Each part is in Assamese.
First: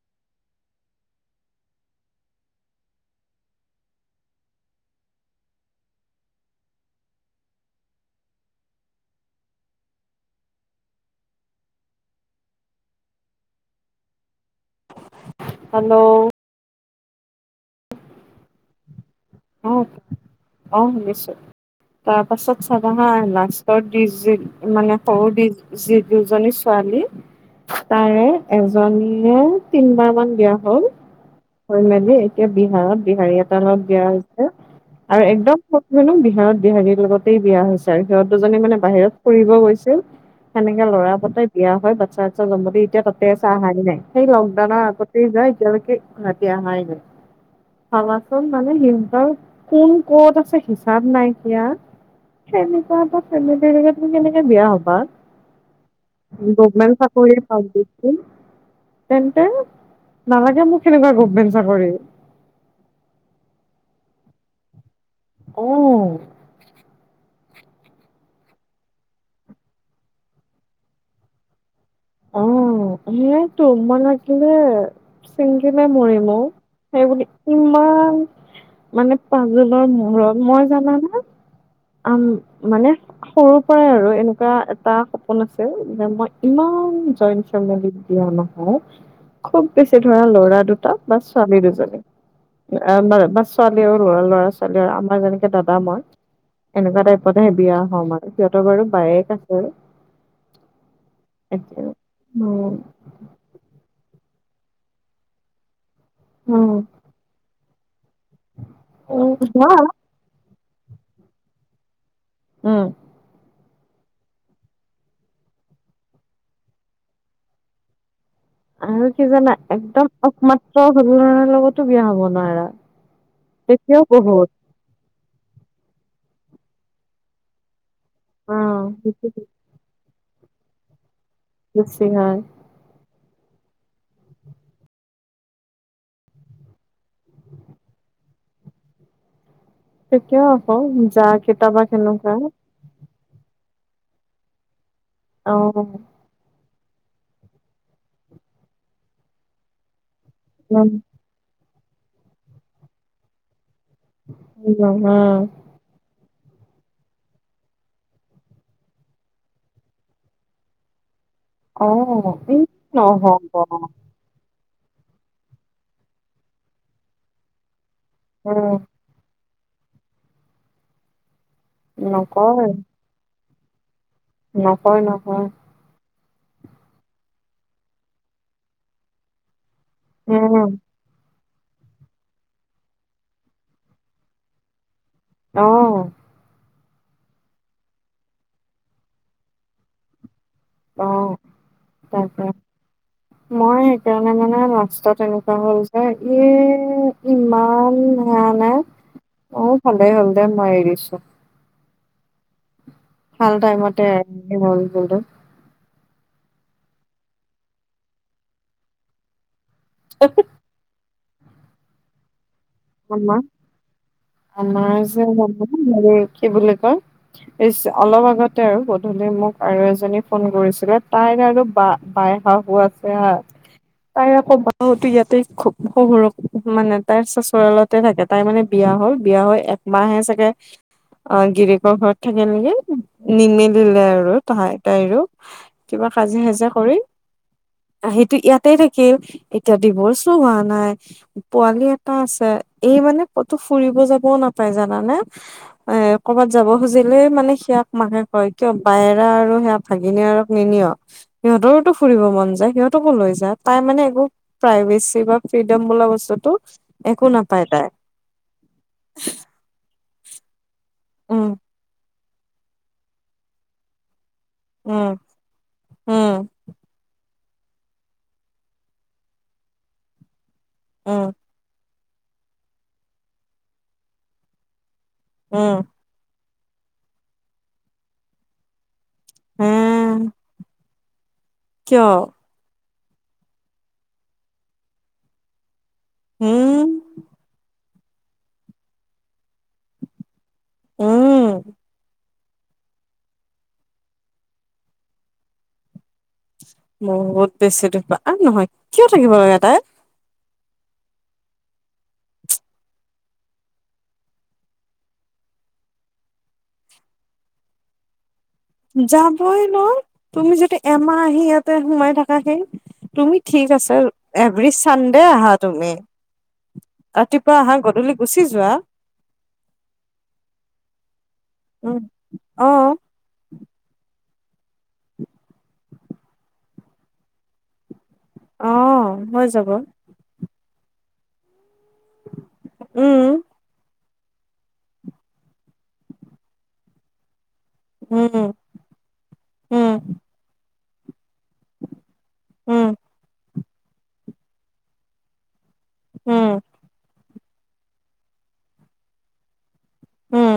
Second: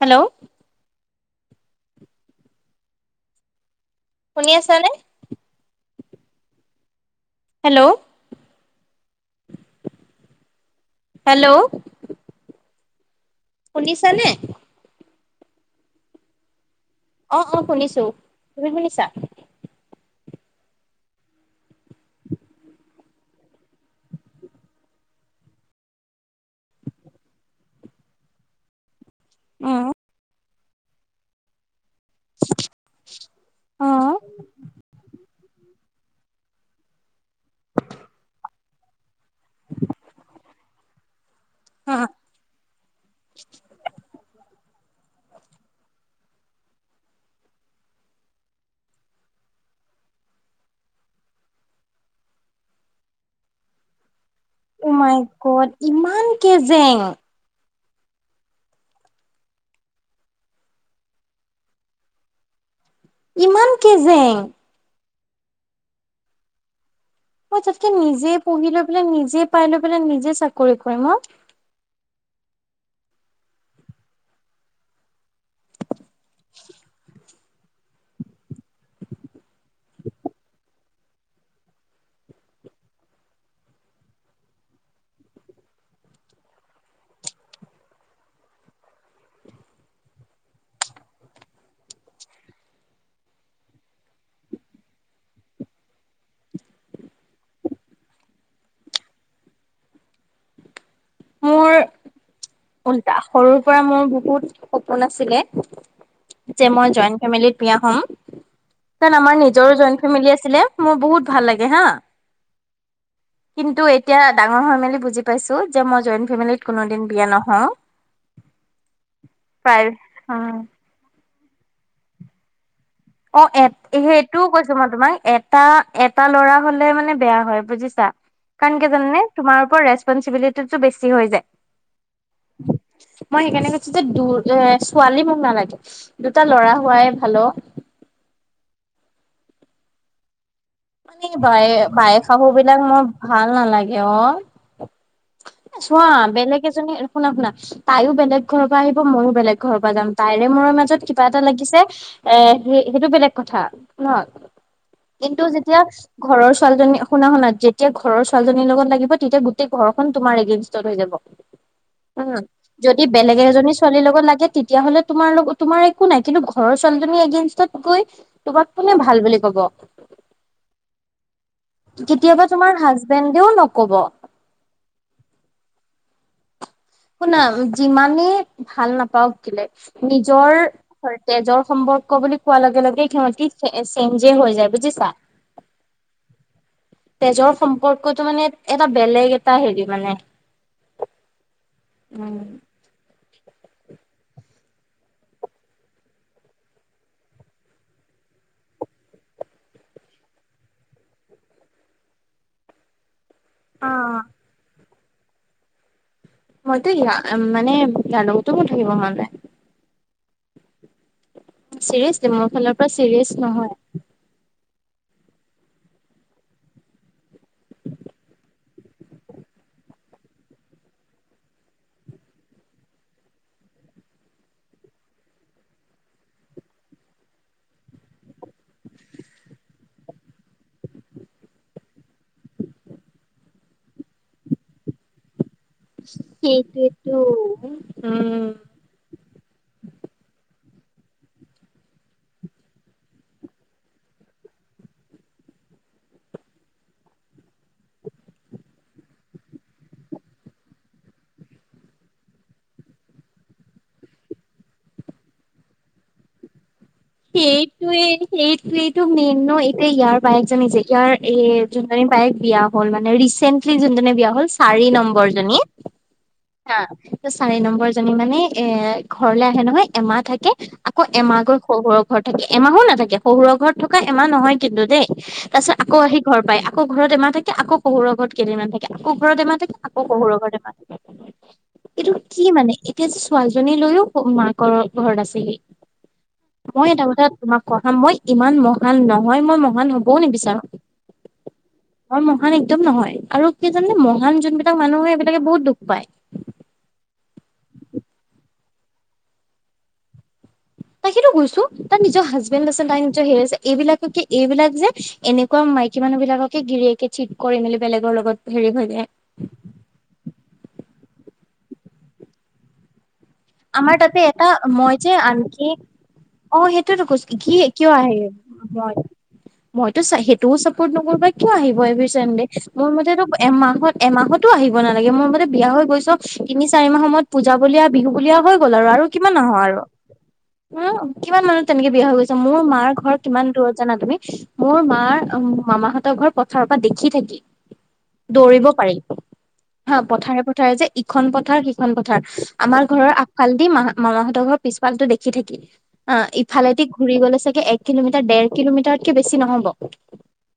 হেল্ল'। শুনিছা নে? হেল্ল'। হেল্ল'। শুনিছা নে। হেল্ল'। অ' অ' শুনিছো, তুমি শুনিছা? উম অ' শুনিছো তাৰ পাছত চাবা হা লাষ্টত দি মানে সৰু দি যি দুজনী ছোৱালী তাৰে এজনী উম, তিনবাৰ মান বিয়া হ'ল। থৈ মেলি এতিয়া বিহাৰত বিহাৰী এটা লগত বিয়া অ', হৈছে আৰু একদম। নো বিহাৰত বিহাৰীৰ লগতেই বিয়া হৈছে আৰু সিহঁত দুজনী মানে বাহিৰত ফুৰিব গৈছিল। সেনেকে ল'ৰা পতাই বিয়া হয় বাচ্ছা টাচ্ছা জন্ম দি এতিয়া তাতে আছে অহাই নাই সেই লকডাউনৰ আগত। এতিয়ালৈকে গুৱাহাটী আহাই নাই ভাবাচোন মানে। কোন কত আছে হিচাপ নাইকীয়া সেনেকুৱা এটা ফেমিলি লগত। কেনেকে বিয়া ও হবা মাই গড ইমান গমেন্ট কেজেং চাকৰি প তেন্তে নালাগে মোক হেনেকুৱা গভমেণ্ট চাকৰি। ইমান কেজেং। অ', মই তাতকে নিজে পঢ়ি লৈ পেলাই নিজে পাই লৈ পেলাই নিজে চাকৰি কৰিম অ' অ' সেয়াইটো মই না কেলে চিংগিলে মৰিম অ' সেই বুলি। ইমান মানে পাজোলৰ মূৰত মই জানানে। আ মানে। সৰু পৰাই আৰু এনেকুৱা এটা সপোন আছে যে মই ইমান। জইণ্ট ফেমিলিত বিয়া নহও খুব বেছি ধৰা ল'ৰা দুটা বা ছোৱালী দুজনী। আমা বা ছোৱালীও লৰা ল'ৰা ছোৱালীও আমাৰ যেনেকে দাদা মই। এনেকুৱা টাইপতহে বিয়া হ'ম আৰু সিহঁতৰ বাৰু বায়েক আছে। [unintelligible] একে উলটা সৰুৰ পৰা মোৰ বহুত সপোন আছিলে যে উম মই জইন্ট ফেমিলিত। বিয়া হম কাৰণ উম আমাৰ হোৱা নিজৰো জইন ফেমেলি আছিলে মোৰ বহুত ভাল লাগে হা। উম। কিন্তু এতিয়া ডাঙৰ হয় মেলি বুজি পাইছো। যে মই জইণ্ট ফেমেলিত কোনোদিন বিয়া নহও। আৰু কি জানা একদম অ'। একমাত্ৰ সৰু ল'ৰাৰ লগতো বিয়া হব নোৱাৰা। অ এট তেতিয়াও সেইটোও বহুত কৈছ ছো মই তোমাক এটা এটা ল'ৰা হলে মানে বেয়া হয় বুজিছা। অ কাৰণ কি জানানে তোমাৰ ওপৰত ৰেচপনচিবিলিটি টো বেছি হৈ যায়। বেছি হয়। মই সেইকাৰণে কৈছো যে দু এ ছোৱালী মোক নালাগে। দুটা ল'ৰা হোৱাই ভাল অ। তেতিয়াও আকৌ যা কেইটাবা কেনকা এইবিলাক মো ভাল নালাগে অ। অ চোৱা বেলেগ এজনী শুনা শুনা তাইও বেলেগ ঘৰৰ পা আহিব ময়ো বেলেগ ঘৰৰ পা যাম। তাইৰে মোৰ উম মাজত কিবা এটা লাগিছে এ সেই সেইটো বেলেগ কথা। ন উম উম কিন্তু যেতি তিয়া ঘৰৰ ছোৱালজনী শুনা শুনা যেতিয়া ঘৰৰ ছোৱালীজনীৰ লগত লাগিব তেতিয়া গোটেই। ঘৰখন তোমাৰ এগেইনষ্টত হৈ যাব অ উম এই যদি নহ'ব বেলেগ এজনী ছোৱালীৰ লগত লাগে। তেতিয়া হলে তোমাৰ লগ তোমাৰ একো নাই কিন্তু ঘৰৰ ছোৱালী এগেনষ্টত গৈ তোমাক উম কোনে ভা ভাল বুলি ক'ব। কেতিয়াবা নকয় তোমাৰ হাজবেণ্ডেও নকব। নকয় নকয়। শুনা যিমানেই ভাল নাপাওক কেলে নিজৰ। উম, হয় তেজৰ সম্পৰ্ক বুলি কোৱাৰ লগে লগে সিহতি চে চেঞ্জে হৈ যায় বুজিছা। অ। তেজৰ সম্পৰ্কতো মানে এটা বেলেগ এটা হেৰি মানে। অ তাকে। [inaudible] মই সেইকাৰণে মানে লাষ্টত এনেকুৱা হ'ল যে এই ইমান। মানে অ ভালেই হ'ল দে মই এৰিছো। ভাল টাইম মতে অ', [unintelligible] মইতো ইয়া মানে ইয়াৰ লগতো মোৰ থাকিব মন নাই [unintelligible] চিৰিয়েছলি মোৰ ফালৰ পৰা চিৰিয়াছ আমা নহয়। আমাৰ যে হেৰি কি বুলি কয়? ইচ অলপ আগতে আৰু গধূলি মোক আৰু এজনী ফোন কৰিছিলে তাইৰ আৰু বা বাই শাহু আছে হা। তাইৰ আকৌ বা হতি ইয়াতে শহুৰক মানে তাইৰ চচু ৰালতে থাকে তাই মানে বিয়া হ'ল বিয়া হৈ একমাহে চাগে অ, গিৰিকৰ ঘৰত থাকিল নেকি নিমেলিলে আৰু তাহ তাইৰো কিবা কাজিয়া চাজা কৰি সেইটোৱেতো আসিটি উম। ইয়াত। তে থাকিল এতিয়া ডিভৰ্চও হোৱা নাই পোৱালি এটা আছে। এই মানে কতো ফুৰিব যাবও নাপায় জানানে? এ ক'বাত যাব খুজিলে মানে সেয়াক মাকে কয় কিয় বাইৰা আৰু সেয়াক ভাগিনীয়েৰক নিনিয়? সিহঁতৰোতো ফুৰিব মন যায়, সিহঁতকো লৈ যা। তাই মানে একো প্ৰাইভেচি বা ফ্ৰীডম বোলা বস্তুটো একো নাপায় তাই সেইটোৱে, সেইটোৱেইটো মেইন ন'। এতিয়া ইয়াৰ বায়েকজনী যে ইয়াৰ এ উম যোনজনী বায়েক বিয়া হ'ল মানে, ৰিচেন্টলি যোনজনী বিয়া হ'ল চাৰি উম নম্বৰজনী। উম হা, তো চাৰি নম্বৰজনী মানে এ- ঘৰলৈ আহে নহয়, এমাহ থাকে। আকৌ উম এমাহ গৈ শহুৰৰ ঘৰত থাকে। এমাহো নাথাকে। শহৰৰ ঘৰত থকা এমাহ নহয় কিন্তু দেই। তাৰ পিছত উম আকৌ আহি ঘৰ পায়। আকৌ ঘৰত এমাহ থাকে, আকৌ শহুৰৰ ঘৰত কেইদিনমান থাকে আকৌ ঘৰৰ এমাহ হে থাকে, আকৌ শহুৰৰ ঘৰত এমাহ থাকে। কিয় এইটো কি মানে? কেছি ছোৱালীজনী লৈয়ো মাকৰৰ ঘৰত আছেহি। মই উম এটা কথা তোমাক কম হা, মই ইমান মহান নহয়, মই মহান হবও নিবিচাৰোঁ। উম। মই মহান একদম নহয়। আৰু কি জানানে? মহান যোনবিলাক মানুহ হয়, সেইবিলাকে বহুত দুখ পায়। বহুত বেছি দুখ পায়। আৰু নহয়, কিয় থাকিব লাগে তাই? তাকেটো কৈছোঁ। তাইৰ নিজৰ হাজবেণ্ড আছে, তাই নিজৰ হেৰি আছে, এইবিলাককে এইবিলাক যে এনেকুৱা মাইকী মানুহবিলাককে গিৰিয়েকে চিট কৰে মিলি বেলেগৰ লগত হেৰি হৈ যায় যাবই ন'। তুমি যদি এমাহ আহি ইয়াতে সোমাই থাকা সেই, তুমি ঠিক আছে আমাৰ তাতে এটা- এভৰি মই যে চানডে আহা আনকি তুমি অ', সেইটোতো কৈছোঁ ৰাতিপুৱা কি- আহা কিয় গধূলি আহে গুচি যোৱা মইতো চা- সেইটোও চাপৰ্ট নকৰোঁ পায়। কিয় আহিব উম এভৰি ছানদে। অ মোৰ মতেতো এমাহত- এমাহতো আহিব নালাগে। মোৰ মতে, বিয়া হৈ গৈছ। তিনি-চাৰি মাহ সময়ত পূজা বুলিয়া, বিহু বুলিয়া হৈ অ গ'ল আৰু, আৰু কিমান হৈ আহ যাব আৰু? উম, কিমান মানুহ তেনেকে বিয়া হৈ গৈছে। মোৰ মাৰ ঘৰ উম কিমান দূৰত, জানা তুমি? মোৰ মাৰ- মামাহঁতৰ ঘৰ পথাৰৰ পৰা দেখি থাকি। উম। কৰিব পাৰি, উম হা। পথাৰে - পথাৰে যে, ইখন পথাৰ সিখন পথাৰ। আমাৰ উম ঘৰৰ আগ ফালদি মাহা- মামাহঁতৰ ঘৰৰ পিছফালটো দেখি থাকি। অ' উম ইফালেদি ঘুৰি গলে চাগে এ ক কিলোমিটাৰ, ডেৰ কিলোমিটাৰতকে বেছি নহ'ব। উম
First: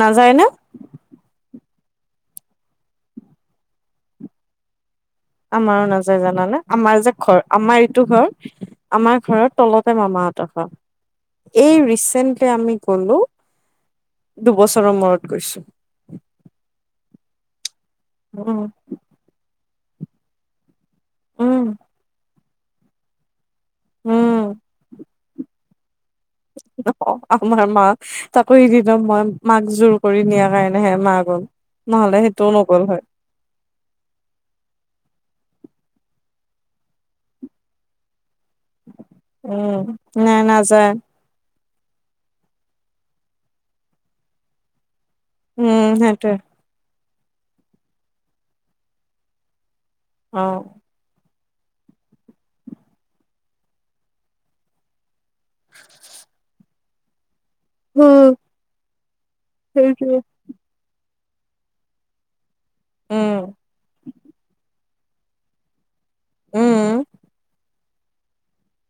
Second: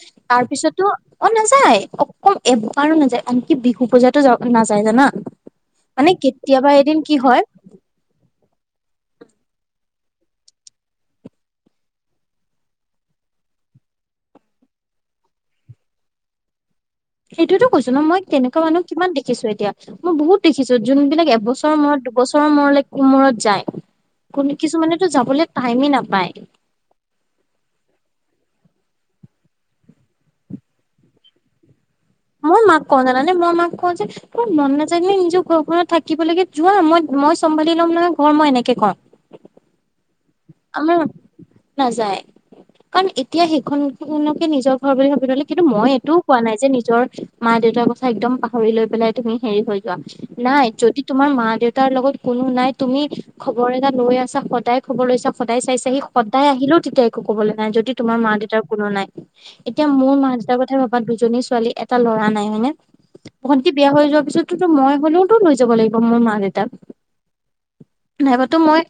নাযায় নে তাৰপিছত তোৰ- অ' নেযায়, অক- এবাৰো নাযায়। আনকি বিহু পূজাতো যা- নাযায়, জানা? আমাৰো মানে নাযায়, জানানে? কেতিয়াবা এদিন আমাৰ যে কি হয় ঘৰ আমাৰ এইটো ঘৰ, আমাৰ ঘৰৰ তলতে মামাহঁতৰ ঘৰ। এই ৰিচেন্টলি আমি গলোঁ। দুবছৰৰ মূৰত গৈছোঁ। সেইটোৱেতো কৈছোঁ ন' মই, উম তেনেকুৱা মানুহ কিমান দেখিছোঁ এতিয়া। মই বহুত দেখিছোঁ, যোনবিলাক উম এবছৰৰ মূৰত, দুবছৰৰ মূৰলৈ- মূৰত যায়। উম কোন- কিছুমানেতো যাবলৈ টাইমে নাপায়। অ' আমাৰ মা তাকো সেইদিনা মই মাক জোৰ কৰি নিয়াৰ কাৰণেহে মা গ'ল। নহলে সে মইও মাক কওঁ, জানানে? মই মাক কওঁ যে খুব মন নাযায় নে নিজৰ ঘৰখনত থাকিব লাগে। যোৱা, মই- মই চম্ভালি ল'ম নহয়, ঘৰ মই এনে উম, নাই না আমাৰো নাযায়। কাৰণ এতিয়া সেইখন- খনকে নিজৰ ঘৰ বুলি ভাবি থলে কিন্তু উম মই এইটোও সেইটোৱে কোৱা নাই যে, নিজৰ মা-দেউতাৰ কথা একদম পাহৰি লৈ পেলাই তুমি হেৰি হৈ যোৱা। অ নাই, যদি তোমাৰ মা-দেউতাৰ লগত কোনো নাই, তুমি খবৰ এটা লৈ আছা, সদায় খবৰ লৈছা সদায় চাইছাহি, সদায় আহিলেও তেতিয়া একো কবলৈ নাই, যদি তোমাৰ উম মা-দেউতাৰ কোনো নাই। এতিয়া মোৰ সেইটোৱে। মা-দেউতাৰ কথা ভা বা দুজনী ছোৱালী, এটা ল'ৰা নাই, হয়নে? উম ভণ্টি বিয়া হৈ যোৱাৰ পিছতোতো মই হ'লেও তো লৈ যাব লাগিব মোৰ মা-দেউতাক। উম নাইবাতো মই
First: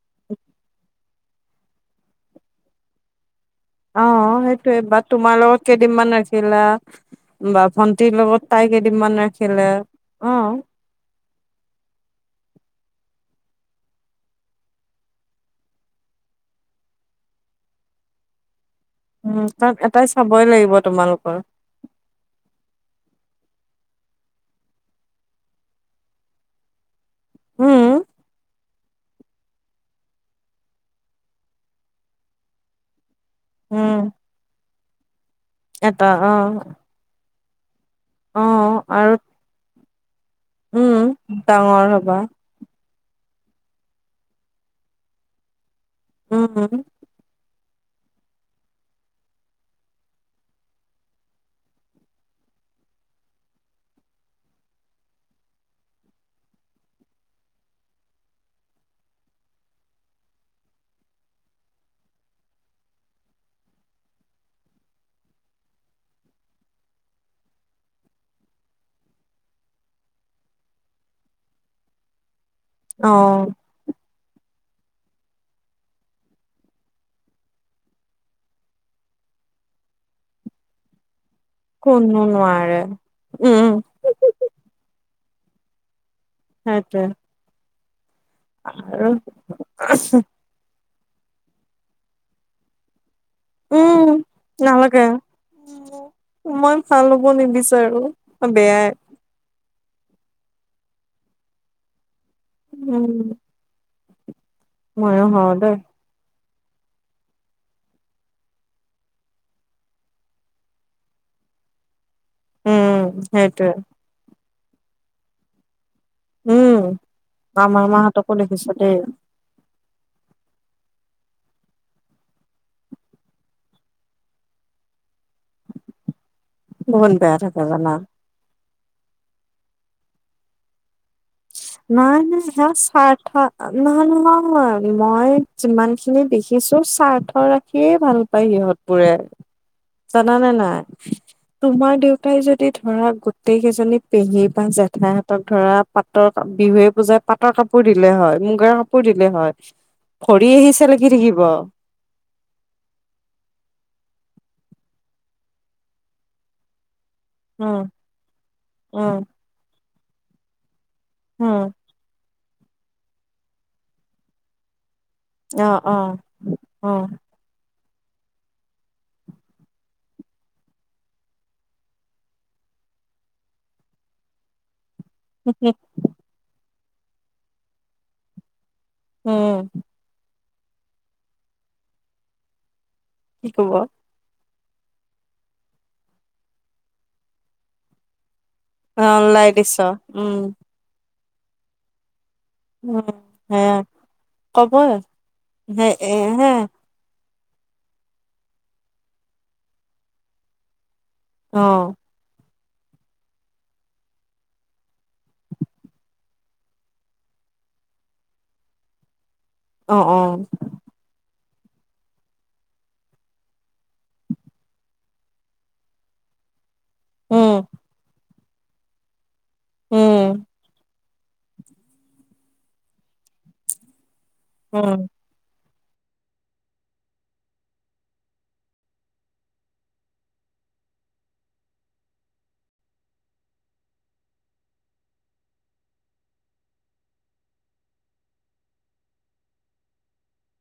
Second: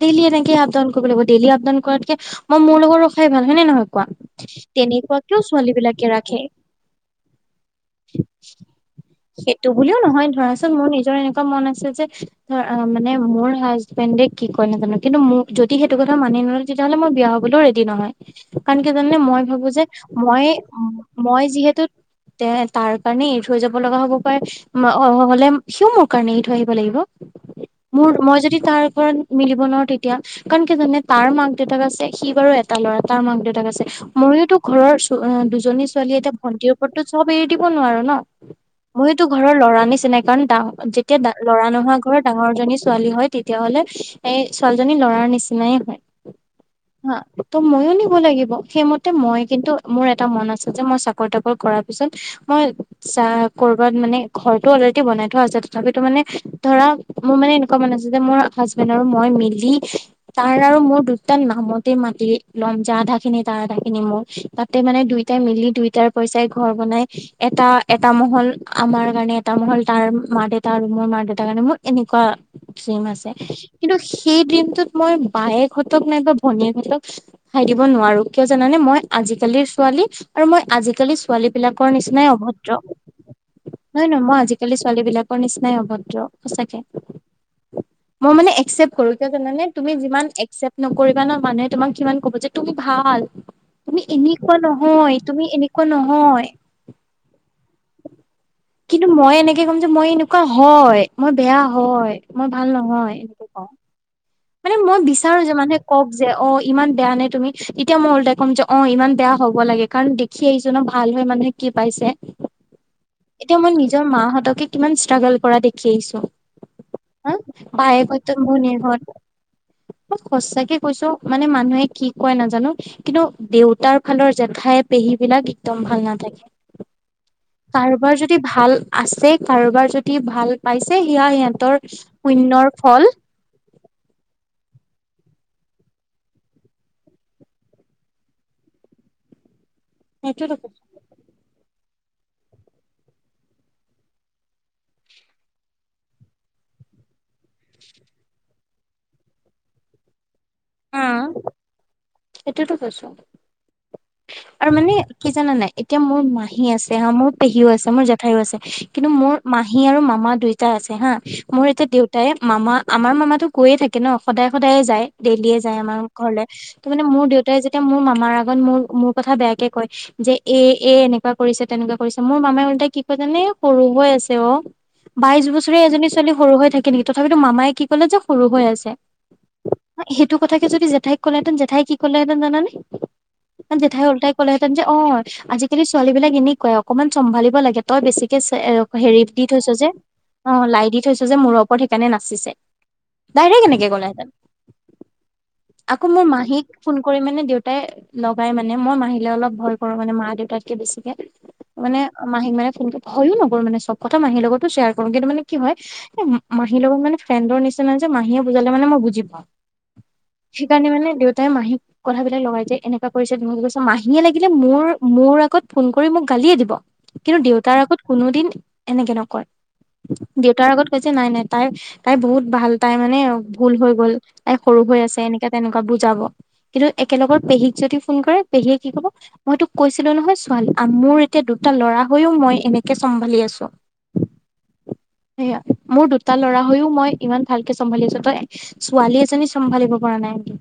দেইলি এনেকে আপ ডাউন কৰিব লাগিব। ডেইল আপ-ডাউন কৰাতকে মই মোৰ লগত ৰখাই ভাল, হয় নে নহয়? অ কোৱা। সেইটোয়ে বা তোমাৰ তেনেকুৱাকেও লগত ছোৱালীবিলাকে কেইদিনমান ৰাখে। ৰাখিলা বা ভন্টিৰ লগত তাই কেইদিনমান সেইটো ৰাখিলে বুলিও নহয় অ ধৰাচোন মোৰ নিজৰ এনেকুৱা- মন আছে যে, ধৰ মানে মোৰ হাজবেণ্ডে কি কয় নাজনো, কিন্তু মোৰ- যদি সেইটো কথা মানি নলয়, তেতিয়াহ'লে মই বিয়া হবলৈও ৰেডি নহয়। কাৰণ কি জানে উম মই ভাবো কাৰণ যে এটাই চাবই মই লাগিব তোমালোকৰ মই যিহেতু- তে তাৰ কাৰণে এৰি থৈ যাব লগা হব পাৰে অ, হলে সিও মোৰ কাৰণে এৰি থৈ আহিব লাগিব। উম মোৰ মই যদি তাৰ ওপৰত মিলিব নোৱাৰো তেতিয়া- কাৰণ কি জাননে তাৰ মাক দেউতাক আছে সি বাৰু এটা ল'ৰা তাৰ মাক দেউতাক- আছে উম ময়োতো ঘৰৰ চ দুজনী এটা ছোৱালীয়ে অ এতিয়া ভন্টিৰ ওপৰতো চব এৰি দিব নোৱাৰো ন। অ আৰু ময়তো ঘৰৰ লৰা নিচিনাই কাৰণ ডা উম যেতিয়া লৰা ডাঙৰ নোহোৱা হবা ঘৰৰ ডাঙৰ জনী- ছোৱালী হয় তেতিয়াহ'লে এই ছোৱালীজনী লৰাৰ নিচিনাই হয়। উম হম। হা ত' মইও নিব লাগিব, সেইমতে মই কিন্তু মোৰ এটা মন আছে যে মই চাকৰি তাকৰি কৰাৰ পিছত- মই যা কৰবাত মানে ঘৰতো অলৰেডি বনাই থোৱা আছে, তথাপিতো মানে- ধৰা মোৰ মানে এনেকুৱা মন আছে যে মোৰ হাজবেণ্ড আৰু মই মিলি- তাৰ আৰু মোৰ দুটা নামতে মাতি ল'ম, যা আধা খিনি তাৰ আধা খিনি মোৰ। তাতে মানে দুইটাই মিলি দুইটাৰ পইচাই ঘৰ বনাই এটা এটা মহল আমাৰ কাৰণে। এটা মহ'ল তাৰ মা দেউতা আৰু মোৰ মা দেউতাৰ কাৰণে মোৰ এনেকুৱা- ডিম অ আছে, কিন্তু সেই ডিমটোত মই বায়েক হতক নাইবা ভনীয়েক হতক- ঠাই দিব নোৱাৰো কিয় জানানে মই আজিকালিৰ ছোৱালী আৰু মই আজিকালি- ছোৱালী বিলাকৰ কোনো নিচিনাই অভদ্ৰ। নোৱাৰে উম নহয় নহয় মই আজিকালি ছোৱালী বিলাকৰ নিচিনাই অভদ্ৰ সঁচাকে। সেইটোৱে মই মানে একচেপ্ট আৰু কৰো জানে তুমি যিমান- একচেপ্ট নকৰিবা ন, মানুহে তোমাক সিমান কব যে তুমি ভাল। তুমি উম এনেকুৱা নহয় তুমি এনেকুৱা নহয়। চাহ ল'ব নিবিচাৰো বেয়াই। কিন্তু মই এনেকে ক'ম যে মই এনেকুৱা হয়, মই বেয়া হয় মই ভাল নহয়। উম কওঁ মানে মই ময়ো বিচাৰো হওঁ যে দে মানুহে কওক যে অ ইমান বেয়া নে তুমি তেতিয়া মই ওলতাই ক'ম যে অ ইমান বেয়া হ'ব লাগে কাৰণ দেখি আহিছোঁ ন ভাল হয় মানে কি পাইছে উম, এতিয়া সেইটোৱে মই নিজৰ মাহঁতকে কিমান ষ্ট্ৰাগল কৰা দেখি আহিছো। উম, হ আমাৰ বায়েক মাহঁতকো হত দেখিছো মনি দেই হল। ম সচাকে কৈছো মানে মানুহে কি কয় নাজানো। কিন্তু দেউতাৰ ফালৰ জেঠাই পেহী বিলাক একদম ভাল নাথাকে। বহুত বেয়া থাকে জা। কাৰোবাৰ যদি ভাল আছে কাৰোবাৰ যদি ভাল পাইছে সেয়া সিহঁতৰ নাই নাই সেয়া শূন্যৰ ফল। স্বাৰ্থ নহয় নহয় মই যিমান খিনি দেখিছো স্বাৰ্থ ৰাখিয়ে ভাল পায় সিহঁত বোৰে, [unintelligible] জানা নে নাই? [unintelligible] তোমাৰ দেউতাই যদি ধৰা গোটেই কেইজনী পেহী বা জেঠাই হতক ধৰা পাতৰ বিহুৱে পূজাই পাটৰ কাপোৰ দিলে হয়, মুগাৰ কাপোৰ দিলে হয়। ভৰি আহি চেলেকি থাকিব। এইটোৱেটো কৈছোঁ। আৰু মানে কি জানা নাই এতিয়া মোৰ মাহী আছে হা মোৰ পেহীও উম, আছে মোৰ জেঠাইও আছে কিন্তু উম, মোৰ মাহী আৰু মামা দুইটা আছে হা মোৰ উম, এতিয়া দেউতা তাই মামা আমাৰ মামাতো কৈয়ে থাকে ন সদায় সদায়ে যায়। ডেইলিয়ে যায় অ', আমাৰ অ', ঘৰলৈ ত মানে অ', মোৰ দেউতাই যেতিয়া মোৰ মামাৰ আগত মোৰ মোৰ কথা বেয়াকে কয় যে এ এ এনেকুৱা কৰিছে তেনেকুৱা কৰিছে মোৰ মামাই ওলটাই কি কয় জানে সৰু হৈ আছে অ। বাইশ বছৰীয়া এজনী ছোৱালী সৰু হৈ থাকে নেকি তথাপিতো মামাই কি কলে যে সৰু হৈ আছে। উম, সেইটো কথাকে যদি জেঠাইক কলেহেঁতেন জেঠাই কি ক'লেহেঁতেন জানানে? কি কব। জেঠাই উলতাই কলে হেঁতেন যে অ আজিকালি ছোৱালী বিলাক এনেকুৱাই অকনমান চম্ভালিব লাগে তই বেছিকে অ' হেৰি দি ওলাই থৈছ দিছ যে উম, অ লাই দি থৈছ যে মোৰৰ ওপৰত সেইকাৰণে নাচিছে। উম ডাইৰেক সেয়া এনেকে কলেহেঁতেন ক'বই সে আকৌ এ মোৰ হে মাহীক ফোন কৰি মানে দেউতাই লগাই মানে মই মাহিলে অলপ ভয় কৰো মানে মা দেউতাতকে বেছিকে। অ', মানে মাহীক মানে ফোনকে ভয়ো নকৰোঁ মানে চব কথা মাহীৰ লগতো শ্বেয়াৰ কৰো কিন্তু মানে কি হয় এ মাহীৰ লগত মানে ফ্ৰেণ্ডৰ নিচিনা যে মাহীয়ে বুজালে মানে মই বুজি পাওঁ। অ, অ, সেইকাৰণে মানে দেউতাই মাহীক কথাবিলাক লগাই যায় এনে এনেকুৱা কৰিছে তেনেকুৱা কৰিছে মাহীয়ে লাগিলে মোৰ মোৰ আগত ফোন কৰি মোক গালিয়ে দিব। কিন্তু উম, দেউতাৰ আগত কোনো দিন এনেকে নকয় উম, দেউতাৰ আগত যে নাই নাই তাই তাই বহুত ভাল তাই মানে ভুল হৈ গল তাই সৰু হৈ উম। আছে এনেক তেনেকুৱা বুজাব কিন্তু একেলগৰ পেহীক যদি ফোন কৰে পেহীয়ে কি কব। মই তোক কৈছিলো নহয় ছোৱালী মোৰ এতিয়া দুটা লৰা হৈও মই এনেকে চম্ভালি আছো। সেইয়া মোৰ দুটা ল'ৰা হৈও মই ইমান ভালকে চম্ভালিছো তই ছোৱালী এজনী চম্ভালিব পৰা নাই।